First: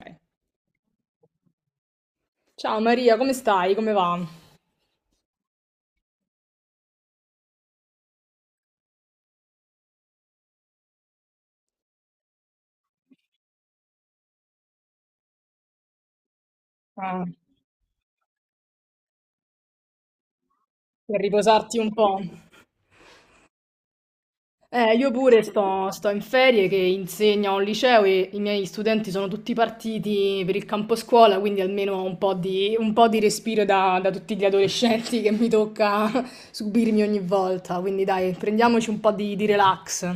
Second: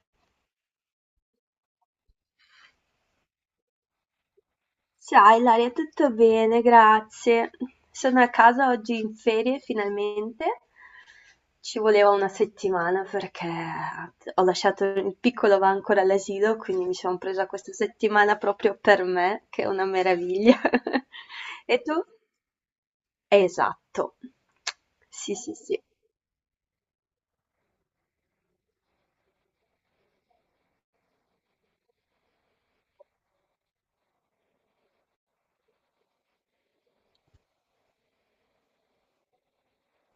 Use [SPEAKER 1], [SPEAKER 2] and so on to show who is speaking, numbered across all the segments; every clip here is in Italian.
[SPEAKER 1] Ok. Ciao Maria, come stai? Come va?
[SPEAKER 2] Ciao Ilaria, tutto bene, grazie. Sono a casa oggi in ferie finalmente. Ci voleva una settimana perché ho lasciato il piccolo va ancora all'asilo, quindi mi sono
[SPEAKER 1] Ah,
[SPEAKER 2] presa questa settimana proprio per me, che è una meraviglia.
[SPEAKER 1] per riposarti
[SPEAKER 2] E
[SPEAKER 1] un
[SPEAKER 2] tu?
[SPEAKER 1] po'.
[SPEAKER 2] Esatto.
[SPEAKER 1] Io
[SPEAKER 2] Sì,
[SPEAKER 1] pure
[SPEAKER 2] sì, sì.
[SPEAKER 1] sto in ferie che insegno a un liceo e i miei studenti sono tutti partiti per il campo scuola, quindi almeno ho un po' di respiro da tutti gli adolescenti che mi tocca subirmi ogni volta. Quindi dai, prendiamoci di relax.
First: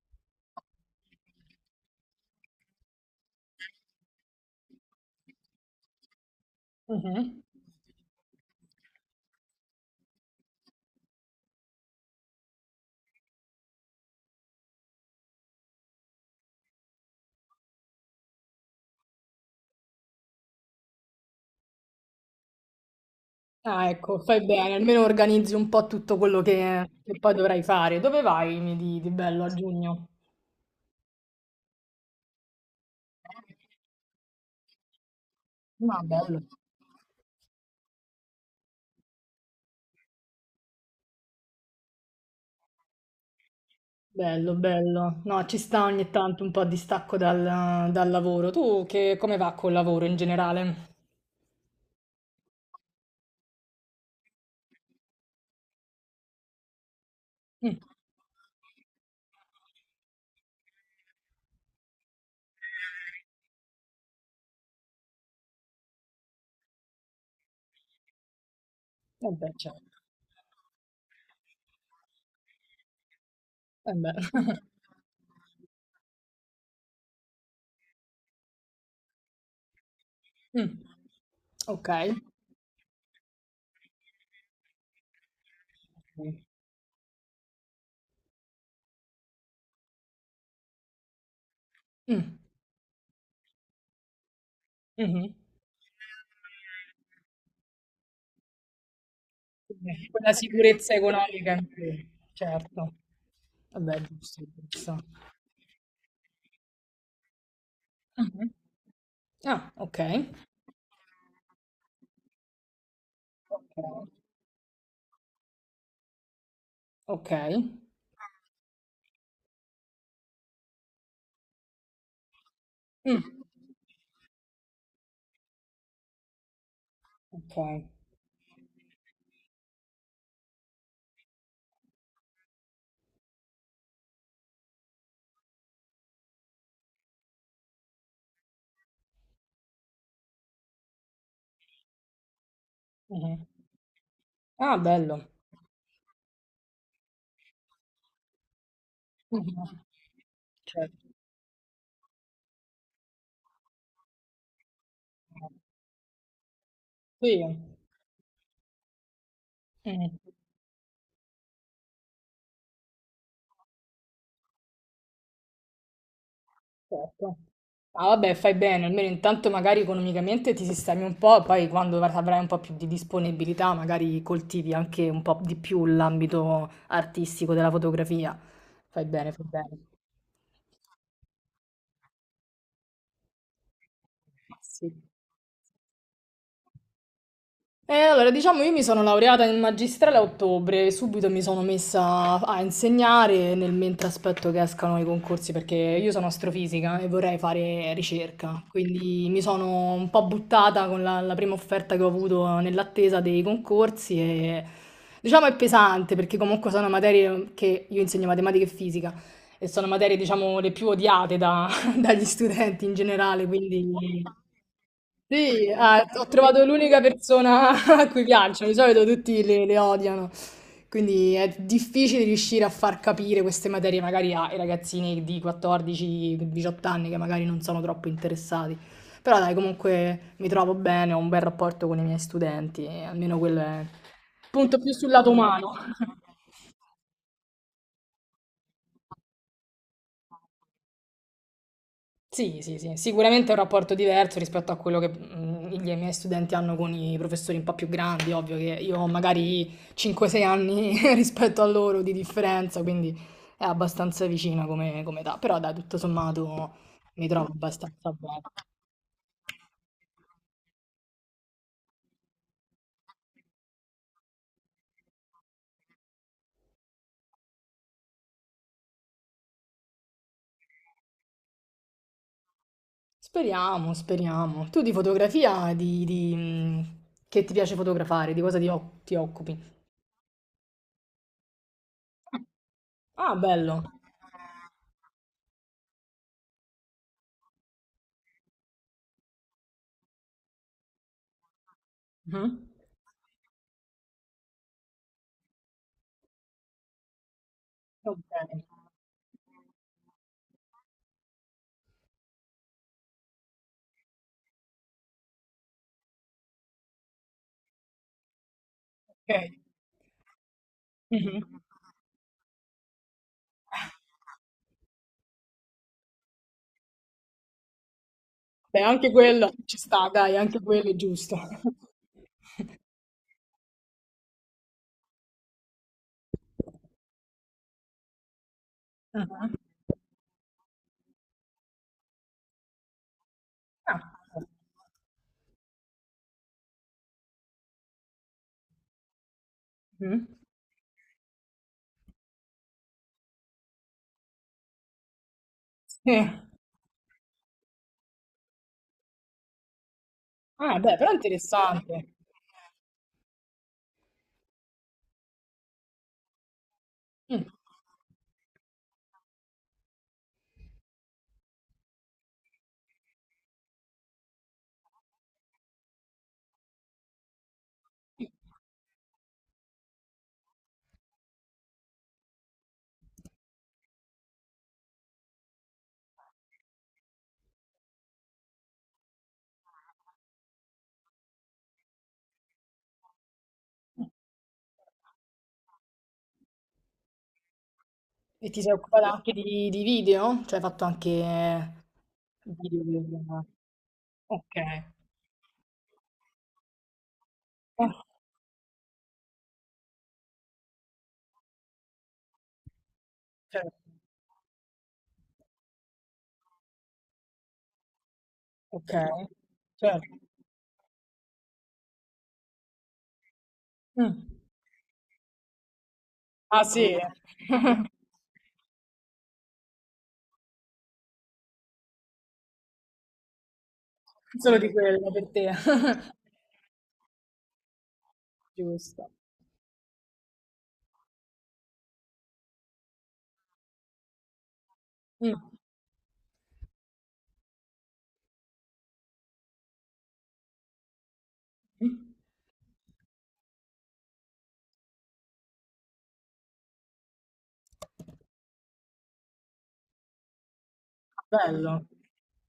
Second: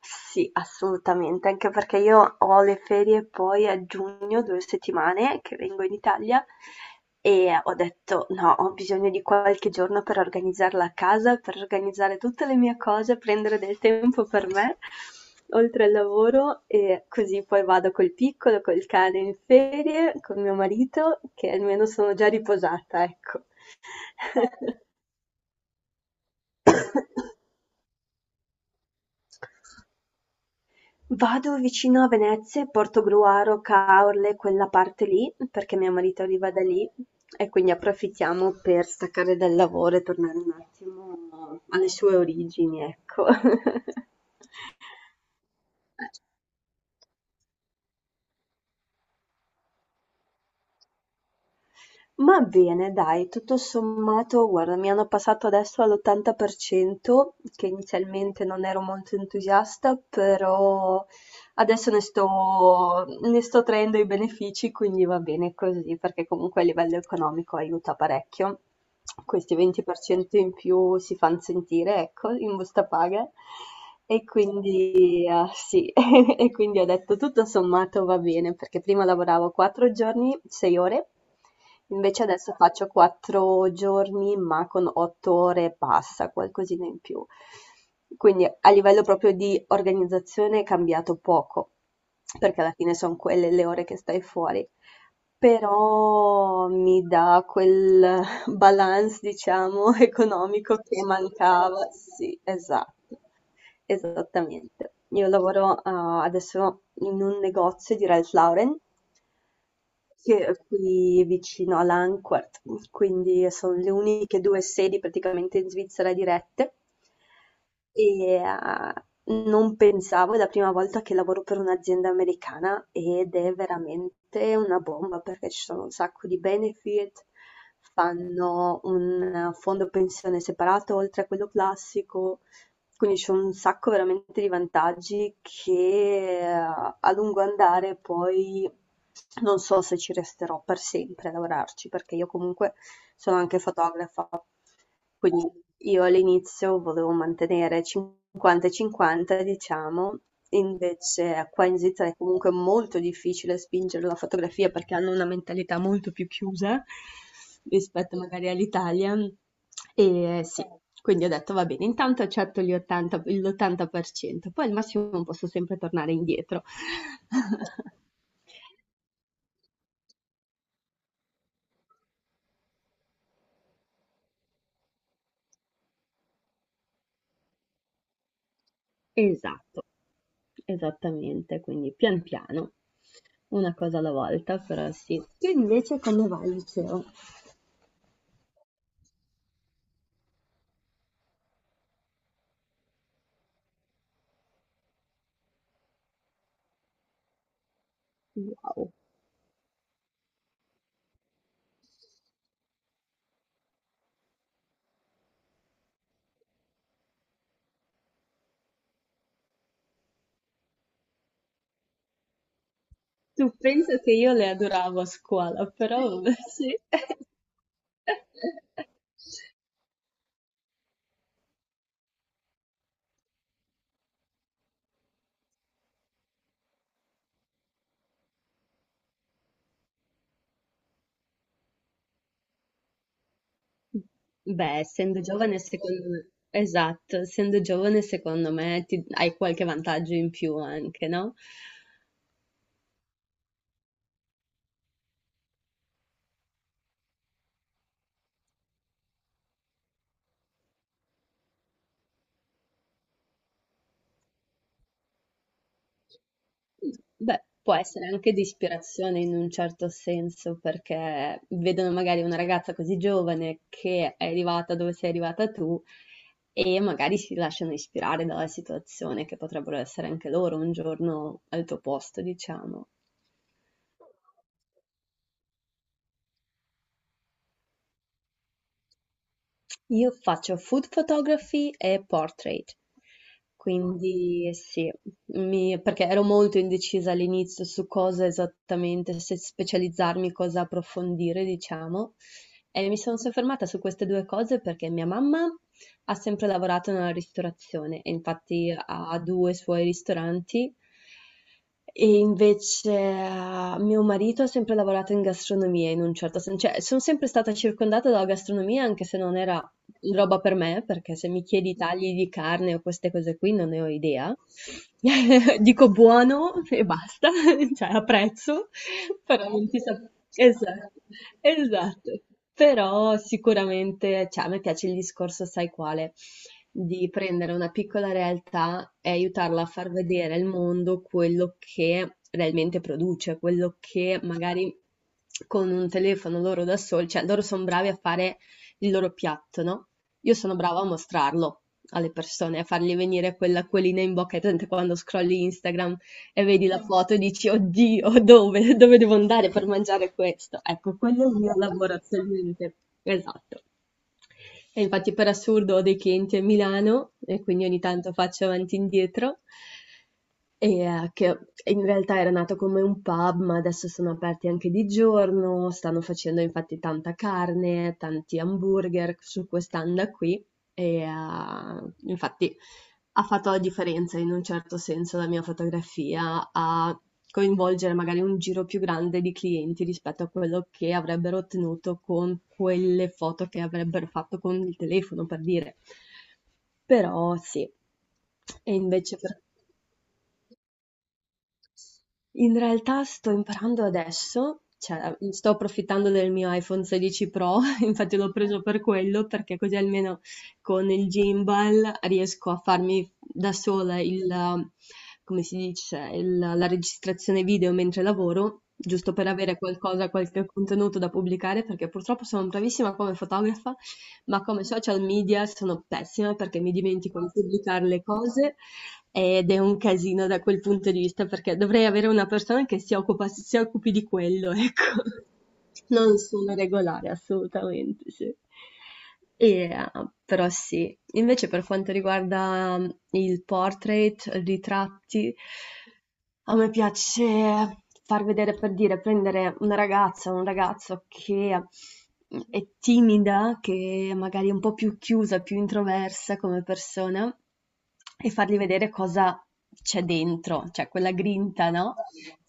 [SPEAKER 2] Sì, assolutamente, anche perché io ho le ferie poi a giugno, 2 settimane che vengo in Italia
[SPEAKER 1] Mhm.
[SPEAKER 2] e ho detto no, ho bisogno di qualche giorno per organizzarla a casa, per organizzare tutte le mie cose, prendere del tempo per me, oltre al lavoro e così poi vado col piccolo, col cane in ferie, con mio marito, che almeno sono già riposata, ecco.
[SPEAKER 1] Ah, ecco, fai bene, almeno organizzi un po' tutto quello che poi dovrai fare. Dove vai mi di bello a giugno?
[SPEAKER 2] Vado vicino a Venezia e Portogruaro, Caorle, quella parte lì, perché mio
[SPEAKER 1] Ma
[SPEAKER 2] marito
[SPEAKER 1] bello.
[SPEAKER 2] arriva da lì e quindi approfittiamo per staccare dal lavoro e tornare un attimo alle sue origini, ecco.
[SPEAKER 1] Bello, bello. No, ci sta ogni tanto un po' di stacco dal lavoro. Tu come va col lavoro in generale?
[SPEAKER 2] Ma bene, dai, tutto sommato, guarda, mi hanno passato adesso all'80%, che
[SPEAKER 1] Mm.
[SPEAKER 2] inizialmente non ero molto entusiasta, però adesso ne sto traendo i benefici, quindi va bene così, perché comunque a livello economico aiuta parecchio.
[SPEAKER 1] Eh beh,
[SPEAKER 2] Questi
[SPEAKER 1] certo.
[SPEAKER 2] 20% in più si fanno sentire, ecco, in busta paga.
[SPEAKER 1] Eh beh.
[SPEAKER 2] E quindi, ah, sì, e quindi ho detto tutto sommato va bene, perché prima lavoravo 4 giorni, 6
[SPEAKER 1] Mm.
[SPEAKER 2] ore.
[SPEAKER 1] Ok.
[SPEAKER 2] Invece adesso faccio 4 giorni, ma con 8 ore e passa,
[SPEAKER 1] Mm.
[SPEAKER 2] qualcosina in più. Quindi a livello proprio di organizzazione è cambiato poco, perché alla fine sono quelle le ore che stai fuori,
[SPEAKER 1] Mhm.
[SPEAKER 2] però mi dà quel balance, diciamo,
[SPEAKER 1] Quindi quella
[SPEAKER 2] economico
[SPEAKER 1] sicurezza
[SPEAKER 2] che
[SPEAKER 1] economica in
[SPEAKER 2] mancava.
[SPEAKER 1] più,
[SPEAKER 2] Sì,
[SPEAKER 1] certo.
[SPEAKER 2] esatto,
[SPEAKER 1] Vabbè, giusto,
[SPEAKER 2] esattamente.
[SPEAKER 1] giusto.
[SPEAKER 2] Io lavoro, adesso in un negozio di Ralph
[SPEAKER 1] Mhm.
[SPEAKER 2] Lauren
[SPEAKER 1] Ah, ok.
[SPEAKER 2] che è qui vicino a Lanquart, quindi sono le
[SPEAKER 1] Ok.
[SPEAKER 2] uniche due sedi praticamente in Svizzera dirette.
[SPEAKER 1] Ok.
[SPEAKER 2] E non pensavo, è la prima volta che lavoro per un'azienda americana ed
[SPEAKER 1] Mm.
[SPEAKER 2] è veramente una bomba perché ci sono un sacco di benefit,
[SPEAKER 1] Ok.
[SPEAKER 2] fanno un fondo pensione separato oltre a quello classico, quindi c'è un sacco veramente di vantaggi che a lungo andare poi non so se ci resterò per sempre a lavorarci perché io comunque sono
[SPEAKER 1] Mhm.
[SPEAKER 2] anche fotografa,
[SPEAKER 1] Ah, bello.
[SPEAKER 2] quindi io all'inizio volevo mantenere 50 e 50,
[SPEAKER 1] Mh-mh.
[SPEAKER 2] diciamo,
[SPEAKER 1] Certo.
[SPEAKER 2] invece qua in Svizzera è comunque molto difficile spingere la fotografia perché hanno una mentalità molto più chiusa
[SPEAKER 1] Sì.
[SPEAKER 2] rispetto magari all'Italia.
[SPEAKER 1] Mh.
[SPEAKER 2] E sì, quindi ho detto va bene, intanto accetto gli 80, l'80%, poi al massimo posso sempre tornare indietro.
[SPEAKER 1] Certo. Ah vabbè, fai bene, almeno intanto magari economicamente ti sistemi un po', poi quando av avrai un po' più di disponibilità magari coltivi anche un po' di più l'ambito artistico della fotografia. Fai bene, fai bene.
[SPEAKER 2] Esatto. Esattamente, quindi pian piano, una cosa alla
[SPEAKER 1] Ma
[SPEAKER 2] volta,
[SPEAKER 1] sì.
[SPEAKER 2] però sì. Tu invece come vai al liceo?
[SPEAKER 1] Allora, diciamo, io mi sono laureata in magistrale a ottobre e subito mi sono messa a insegnare nel mentre aspetto che escano i concorsi perché io sono astrofisica e vorrei fare ricerca,
[SPEAKER 2] Wow.
[SPEAKER 1] quindi mi sono un po' buttata con la prima offerta che ho avuto nell'attesa dei concorsi e diciamo è pesante perché comunque sono materie che io insegno matematica e fisica e sono materie, diciamo, le più dagli studenti in generale,
[SPEAKER 2] Tu
[SPEAKER 1] quindi...
[SPEAKER 2] pensa che io le adoravo a scuola,
[SPEAKER 1] Sì, ah,
[SPEAKER 2] però
[SPEAKER 1] ho trovato
[SPEAKER 2] sì.
[SPEAKER 1] l'unica persona a cui piacciono, di solito tutti le odiano, quindi è difficile riuscire a far capire queste materie magari ai ragazzini di 14-18 anni che magari non sono troppo interessati, però dai, comunque mi trovo bene, ho un bel rapporto con i miei studenti, e almeno quello è punto
[SPEAKER 2] Beh,
[SPEAKER 1] più sul
[SPEAKER 2] essendo
[SPEAKER 1] lato
[SPEAKER 2] giovane,
[SPEAKER 1] umano.
[SPEAKER 2] secondo me, esatto, essendo giovane, secondo me hai qualche vantaggio in più anche, no?
[SPEAKER 1] Sì, sì, sì, sicuramente è un rapporto diverso rispetto a quello che i miei studenti hanno con i professori un po' più grandi, ovvio che io ho magari 5-6 anni rispetto a loro di differenza, quindi è abbastanza vicina come età, però dai, tutto sommato mi
[SPEAKER 2] Beh,
[SPEAKER 1] trovo
[SPEAKER 2] può essere
[SPEAKER 1] abbastanza
[SPEAKER 2] anche
[SPEAKER 1] bene.
[SPEAKER 2] di ispirazione in un certo senso, perché vedono magari una ragazza così giovane che è arrivata dove sei arrivata tu e magari si lasciano ispirare dalla situazione, che potrebbero essere anche loro un giorno al tuo posto, diciamo.
[SPEAKER 1] Speriamo, speriamo. Tu di fotografia, che ti piace fotografare, di cosa ti occupi?
[SPEAKER 2] Io faccio food photography e portrait,
[SPEAKER 1] Ah, bello.
[SPEAKER 2] quindi sì, perché ero molto indecisa all'inizio su cosa esattamente, se specializzarmi, cosa approfondire, diciamo,
[SPEAKER 1] Mhm.
[SPEAKER 2] e mi sono soffermata su queste due cose perché mia mamma ha sempre lavorato nella ristorazione e
[SPEAKER 1] Ok.
[SPEAKER 2] infatti ha due suoi ristoranti. E invece mio marito ha sempre lavorato in gastronomia in un certo senso, cioè sono sempre stata circondata dalla gastronomia anche se
[SPEAKER 1] Ok.
[SPEAKER 2] non era roba per me, perché se mi
[SPEAKER 1] Mhm.
[SPEAKER 2] chiedi tagli di carne o queste cose qui non ne ho idea. Dico buono e basta, cioè apprezzo,
[SPEAKER 1] Beh, anche
[SPEAKER 2] però
[SPEAKER 1] quello
[SPEAKER 2] non
[SPEAKER 1] ci
[SPEAKER 2] ti saprei.
[SPEAKER 1] sta, dai, anche quello è
[SPEAKER 2] Esatto,
[SPEAKER 1] giusto.
[SPEAKER 2] esatto. Però sicuramente, cioè, a me piace il discorso, sai quale, di prendere una piccola realtà e
[SPEAKER 1] Ah,
[SPEAKER 2] aiutarla a far vedere al mondo quello che realmente produce, quello
[SPEAKER 1] ah,
[SPEAKER 2] che magari con un telefono loro da soli, cioè loro sono bravi a fare il loro piatto, no?
[SPEAKER 1] mm.
[SPEAKER 2] Io sono brava a mostrarlo alle persone, a fargli venire quell'acquolina in bocca. Hai presente quando scrolli Instagram
[SPEAKER 1] Sì.
[SPEAKER 2] e vedi la Sì. foto e dici, oddio, dove, dove devo andare per mangiare questo?
[SPEAKER 1] Ah, beh,
[SPEAKER 2] Ecco,
[SPEAKER 1] però è
[SPEAKER 2] quello è il mio lavoro
[SPEAKER 1] interessante.
[SPEAKER 2] attualmente. Esatto. E infatti per assurdo ho dei clienti a Milano e
[SPEAKER 1] Mm.
[SPEAKER 2] quindi ogni tanto faccio avanti e indietro. E, che in realtà era nato come un pub, ma adesso sono aperti anche di giorno, stanno facendo infatti tanta carne, tanti hamburger su quest'anda qui. E infatti ha fatto la differenza in un certo senso la mia fotografia a coinvolgere magari un giro più grande di clienti rispetto a quello che avrebbero ottenuto con quelle foto che avrebbero fatto con il telefono, per dire. Però sì,
[SPEAKER 1] E ti sei
[SPEAKER 2] e
[SPEAKER 1] occupata
[SPEAKER 2] invece
[SPEAKER 1] anche
[SPEAKER 2] per
[SPEAKER 1] di video? Cioè hai fatto anche
[SPEAKER 2] in
[SPEAKER 1] video
[SPEAKER 2] realtà sto
[SPEAKER 1] per...
[SPEAKER 2] imparando
[SPEAKER 1] Ok.
[SPEAKER 2] adesso, cioè sto approfittando del mio iPhone 16 Pro,
[SPEAKER 1] Ah,
[SPEAKER 2] infatti l'ho preso per quello, perché così almeno con il gimbal riesco a farmi da
[SPEAKER 1] certo.
[SPEAKER 2] sola il, come si dice, la registrazione video mentre lavoro,
[SPEAKER 1] Ok,
[SPEAKER 2] giusto per avere
[SPEAKER 1] certo.
[SPEAKER 2] qualcosa, qualche contenuto da pubblicare, perché purtroppo sono bravissima come fotografa,
[SPEAKER 1] Mm.
[SPEAKER 2] ma come social media sono pessima perché
[SPEAKER 1] Ah
[SPEAKER 2] mi
[SPEAKER 1] sì,
[SPEAKER 2] dimentico di pubblicare le cose ed è un casino da quel punto di vista perché dovrei avere una persona che si occupa, si occupi di quello,
[SPEAKER 1] solo di
[SPEAKER 2] ecco.
[SPEAKER 1] quello per te.
[SPEAKER 2] Non sono regolare assolutamente, sì. E,
[SPEAKER 1] Giusto.
[SPEAKER 2] eh, però sì, invece per quanto riguarda il portrait, ritratti,
[SPEAKER 1] Mm.
[SPEAKER 2] a me piace far vedere, per dire, prendere una ragazza o un ragazzo che è timida, che magari è un po' più chiusa, più introversa come persona, e fargli vedere cosa c'è dentro, cioè quella grinta,
[SPEAKER 1] Bello.
[SPEAKER 2] no?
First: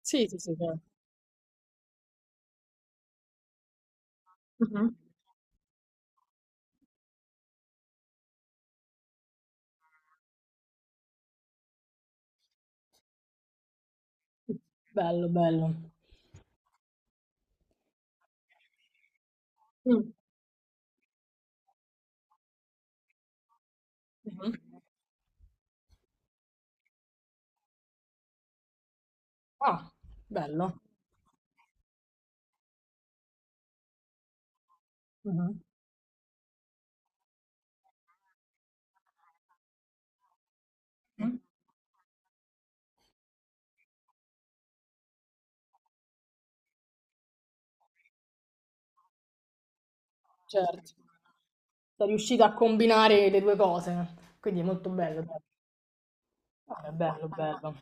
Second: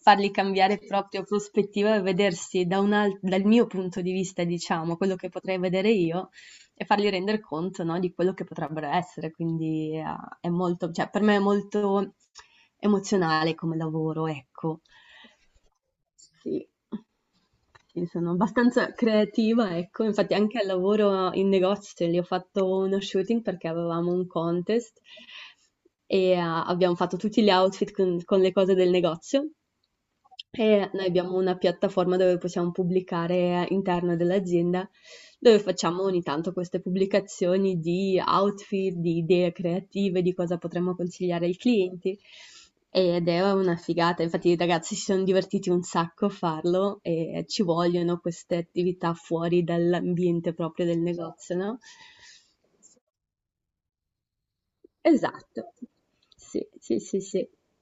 [SPEAKER 1] Sì, sì, sì,
[SPEAKER 2] cambiare
[SPEAKER 1] certo.
[SPEAKER 2] proprio prospettiva e vedersi da dal mio punto di vista,
[SPEAKER 1] Mhm.
[SPEAKER 2] diciamo, quello che potrei vedere io, e fargli rendere conto, no, di quello che potrebbero essere. Quindi è molto, cioè, per me è molto emozionale come lavoro, ecco.
[SPEAKER 1] Bello, bello.
[SPEAKER 2] Sì. Sì, sono abbastanza creativa, ecco,
[SPEAKER 1] Mm.
[SPEAKER 2] infatti anche al lavoro in negozio lì ho fatto uno shooting perché avevamo un
[SPEAKER 1] Mh-mh.
[SPEAKER 2] contest e abbiamo fatto tutti gli outfit con le cose del negozio
[SPEAKER 1] Ah, bello.
[SPEAKER 2] e noi abbiamo una piattaforma dove possiamo pubblicare all'interno dell'azienda
[SPEAKER 1] Mh-mh.
[SPEAKER 2] dove facciamo ogni tanto queste pubblicazioni di outfit, di idee creative, di cosa potremmo consigliare ai clienti. Ed è una figata, infatti i ragazzi si sono divertiti un sacco a farlo e ci vogliono queste attività fuori dall'ambiente proprio
[SPEAKER 1] Certo.
[SPEAKER 2] del negozio, no?
[SPEAKER 1] Sei riuscita a combinare le 2 cose, quindi è molto bello, dai.
[SPEAKER 2] Esatto, sì,
[SPEAKER 1] Ah, è
[SPEAKER 2] sì, sì,
[SPEAKER 1] bello,
[SPEAKER 2] sì.
[SPEAKER 1] bello.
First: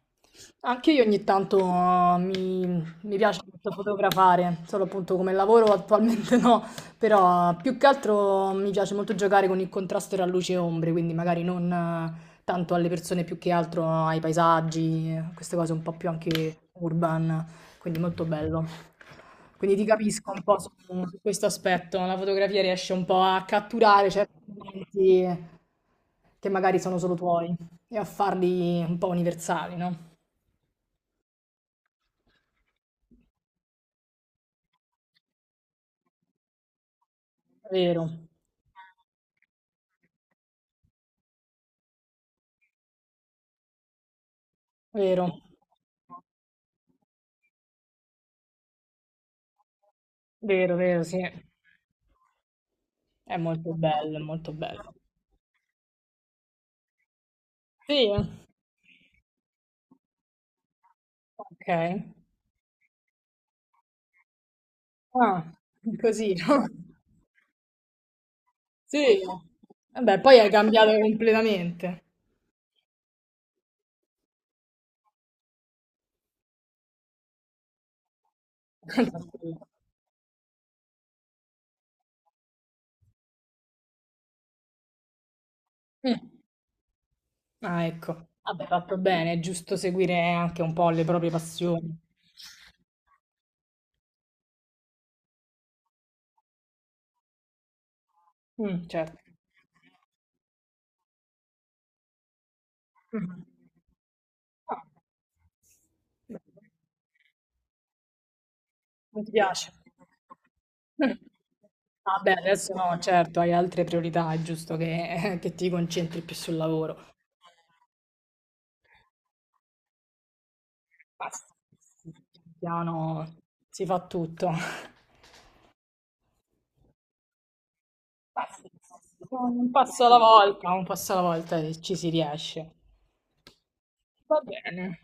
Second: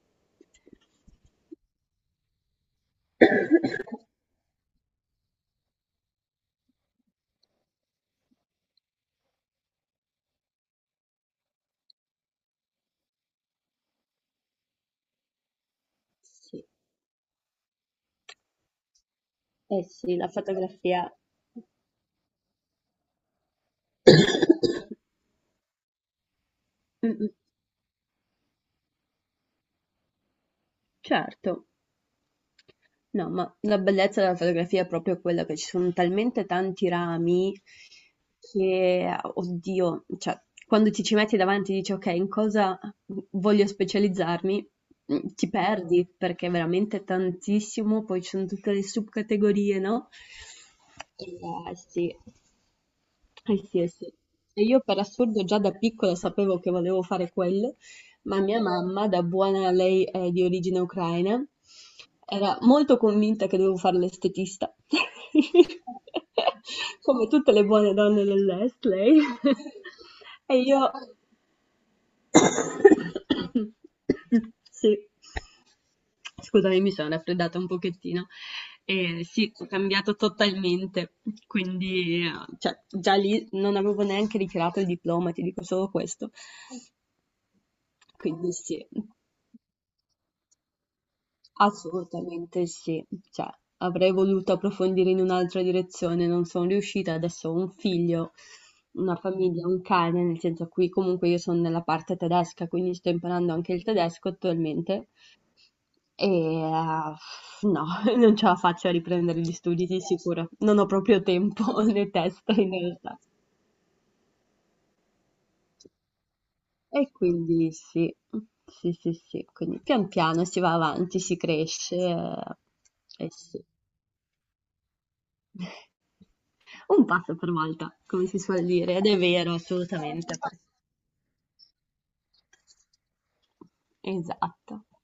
[SPEAKER 1] Anche io ogni tanto mi piace molto fotografare, solo appunto come lavoro attualmente no, però più che altro mi piace molto giocare con il contrasto tra luce e ombre, quindi magari non tanto alle persone più che altro ai paesaggi, queste cose un po' più
[SPEAKER 2] Sì,
[SPEAKER 1] anche urban, quindi molto bello. Quindi
[SPEAKER 2] eh
[SPEAKER 1] ti
[SPEAKER 2] sì, la
[SPEAKER 1] capisco un po'
[SPEAKER 2] fotografia.
[SPEAKER 1] su questo aspetto, la fotografia riesce un po' a catturare certi momenti che magari sono
[SPEAKER 2] Mm,
[SPEAKER 1] solo
[SPEAKER 2] mm,
[SPEAKER 1] tuoi e a farli un po' universali, no?
[SPEAKER 2] certo. No, ma la bellezza della fotografia è proprio quella che ci sono talmente tanti rami
[SPEAKER 1] Vero,
[SPEAKER 2] che, oddio, cioè, quando ti ci metti davanti e dici, ok, in cosa voglio specializzarmi,
[SPEAKER 1] vero,
[SPEAKER 2] ti perdi perché è veramente tantissimo, poi ci sono tutte le subcategorie, no?
[SPEAKER 1] vero, vero, sì.
[SPEAKER 2] E, sì.
[SPEAKER 1] È
[SPEAKER 2] Eh
[SPEAKER 1] molto
[SPEAKER 2] sì, eh sì.
[SPEAKER 1] bello, è molto
[SPEAKER 2] E io
[SPEAKER 1] bello.
[SPEAKER 2] per assurdo già da piccola sapevo che volevo fare quello,
[SPEAKER 1] Sì,
[SPEAKER 2] ma mia mamma, da buona lei è di origine ucraina,
[SPEAKER 1] ok.
[SPEAKER 2] era molto convinta che dovevo fare l'estetista,
[SPEAKER 1] Ah, così, no?
[SPEAKER 2] come tutte le buone donne dell'est, lei.
[SPEAKER 1] Sì. Vabbè, poi hai
[SPEAKER 2] E io
[SPEAKER 1] cambiato completamente.
[SPEAKER 2] sì. Scusami, mi sono raffreddata un pochettino. E sì, ho cambiato totalmente, quindi cioè, già lì non avevo neanche ritirato il diploma, ti dico solo
[SPEAKER 1] Mm.
[SPEAKER 2] questo.
[SPEAKER 1] Ah, ecco.
[SPEAKER 2] Quindi
[SPEAKER 1] Vabbè,
[SPEAKER 2] sì,
[SPEAKER 1] fatto bene, è giusto seguire anche un po' le proprie passioni.
[SPEAKER 2] assolutamente sì. Cioè, avrei voluto approfondire in un'altra direzione, non sono riuscita, adesso ho un figlio,
[SPEAKER 1] Mm, certo.
[SPEAKER 2] una famiglia, un cane, nel senso qui comunque io sono nella parte tedesca, quindi sto
[SPEAKER 1] Mm.
[SPEAKER 2] imparando anche il tedesco
[SPEAKER 1] Ah.
[SPEAKER 2] attualmente. E
[SPEAKER 1] bene.
[SPEAKER 2] no, non ce la faccio a
[SPEAKER 1] Non ti
[SPEAKER 2] riprendere gli
[SPEAKER 1] piace?
[SPEAKER 2] studi di sicuro. Non ho
[SPEAKER 1] Mm.
[SPEAKER 2] proprio tempo né
[SPEAKER 1] Ah, beh,
[SPEAKER 2] testa in
[SPEAKER 1] adesso no,
[SPEAKER 2] realtà.
[SPEAKER 1] certo, hai altre priorità, è giusto che, che ti concentri più sul
[SPEAKER 2] E
[SPEAKER 1] lavoro.
[SPEAKER 2] quindi sì, sì, sì, sì. Quindi pian piano si va avanti, si
[SPEAKER 1] Basta.
[SPEAKER 2] cresce
[SPEAKER 1] Pian
[SPEAKER 2] e
[SPEAKER 1] piano
[SPEAKER 2] sì.
[SPEAKER 1] si fa tutto.
[SPEAKER 2] Un passo per volta, come si
[SPEAKER 1] Ma
[SPEAKER 2] suol
[SPEAKER 1] sì,
[SPEAKER 2] dire, ed è vero,
[SPEAKER 1] un passo alla
[SPEAKER 2] assolutamente.
[SPEAKER 1] volta, un passo alla volta e ci si riesce. Va
[SPEAKER 2] Esatto.
[SPEAKER 1] bene.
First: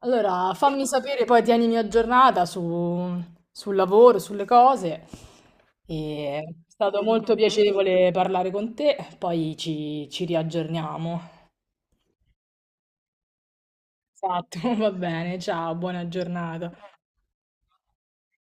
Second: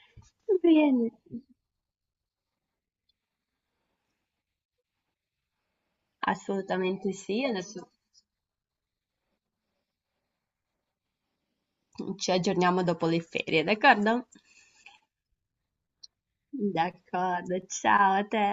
[SPEAKER 1] Allora, fammi
[SPEAKER 2] Bene,
[SPEAKER 1] sapere, poi tienimi aggiornata sul lavoro, sulle cose. E è stato
[SPEAKER 2] assolutamente
[SPEAKER 1] molto
[SPEAKER 2] sì. Adesso
[SPEAKER 1] piacevole parlare con te, poi ci riaggiorniamo.
[SPEAKER 2] ci aggiorniamo dopo le ferie, d'accordo?
[SPEAKER 1] Esatto, va bene, ciao, buona giornata.
[SPEAKER 2] D'accordo, ciao a te.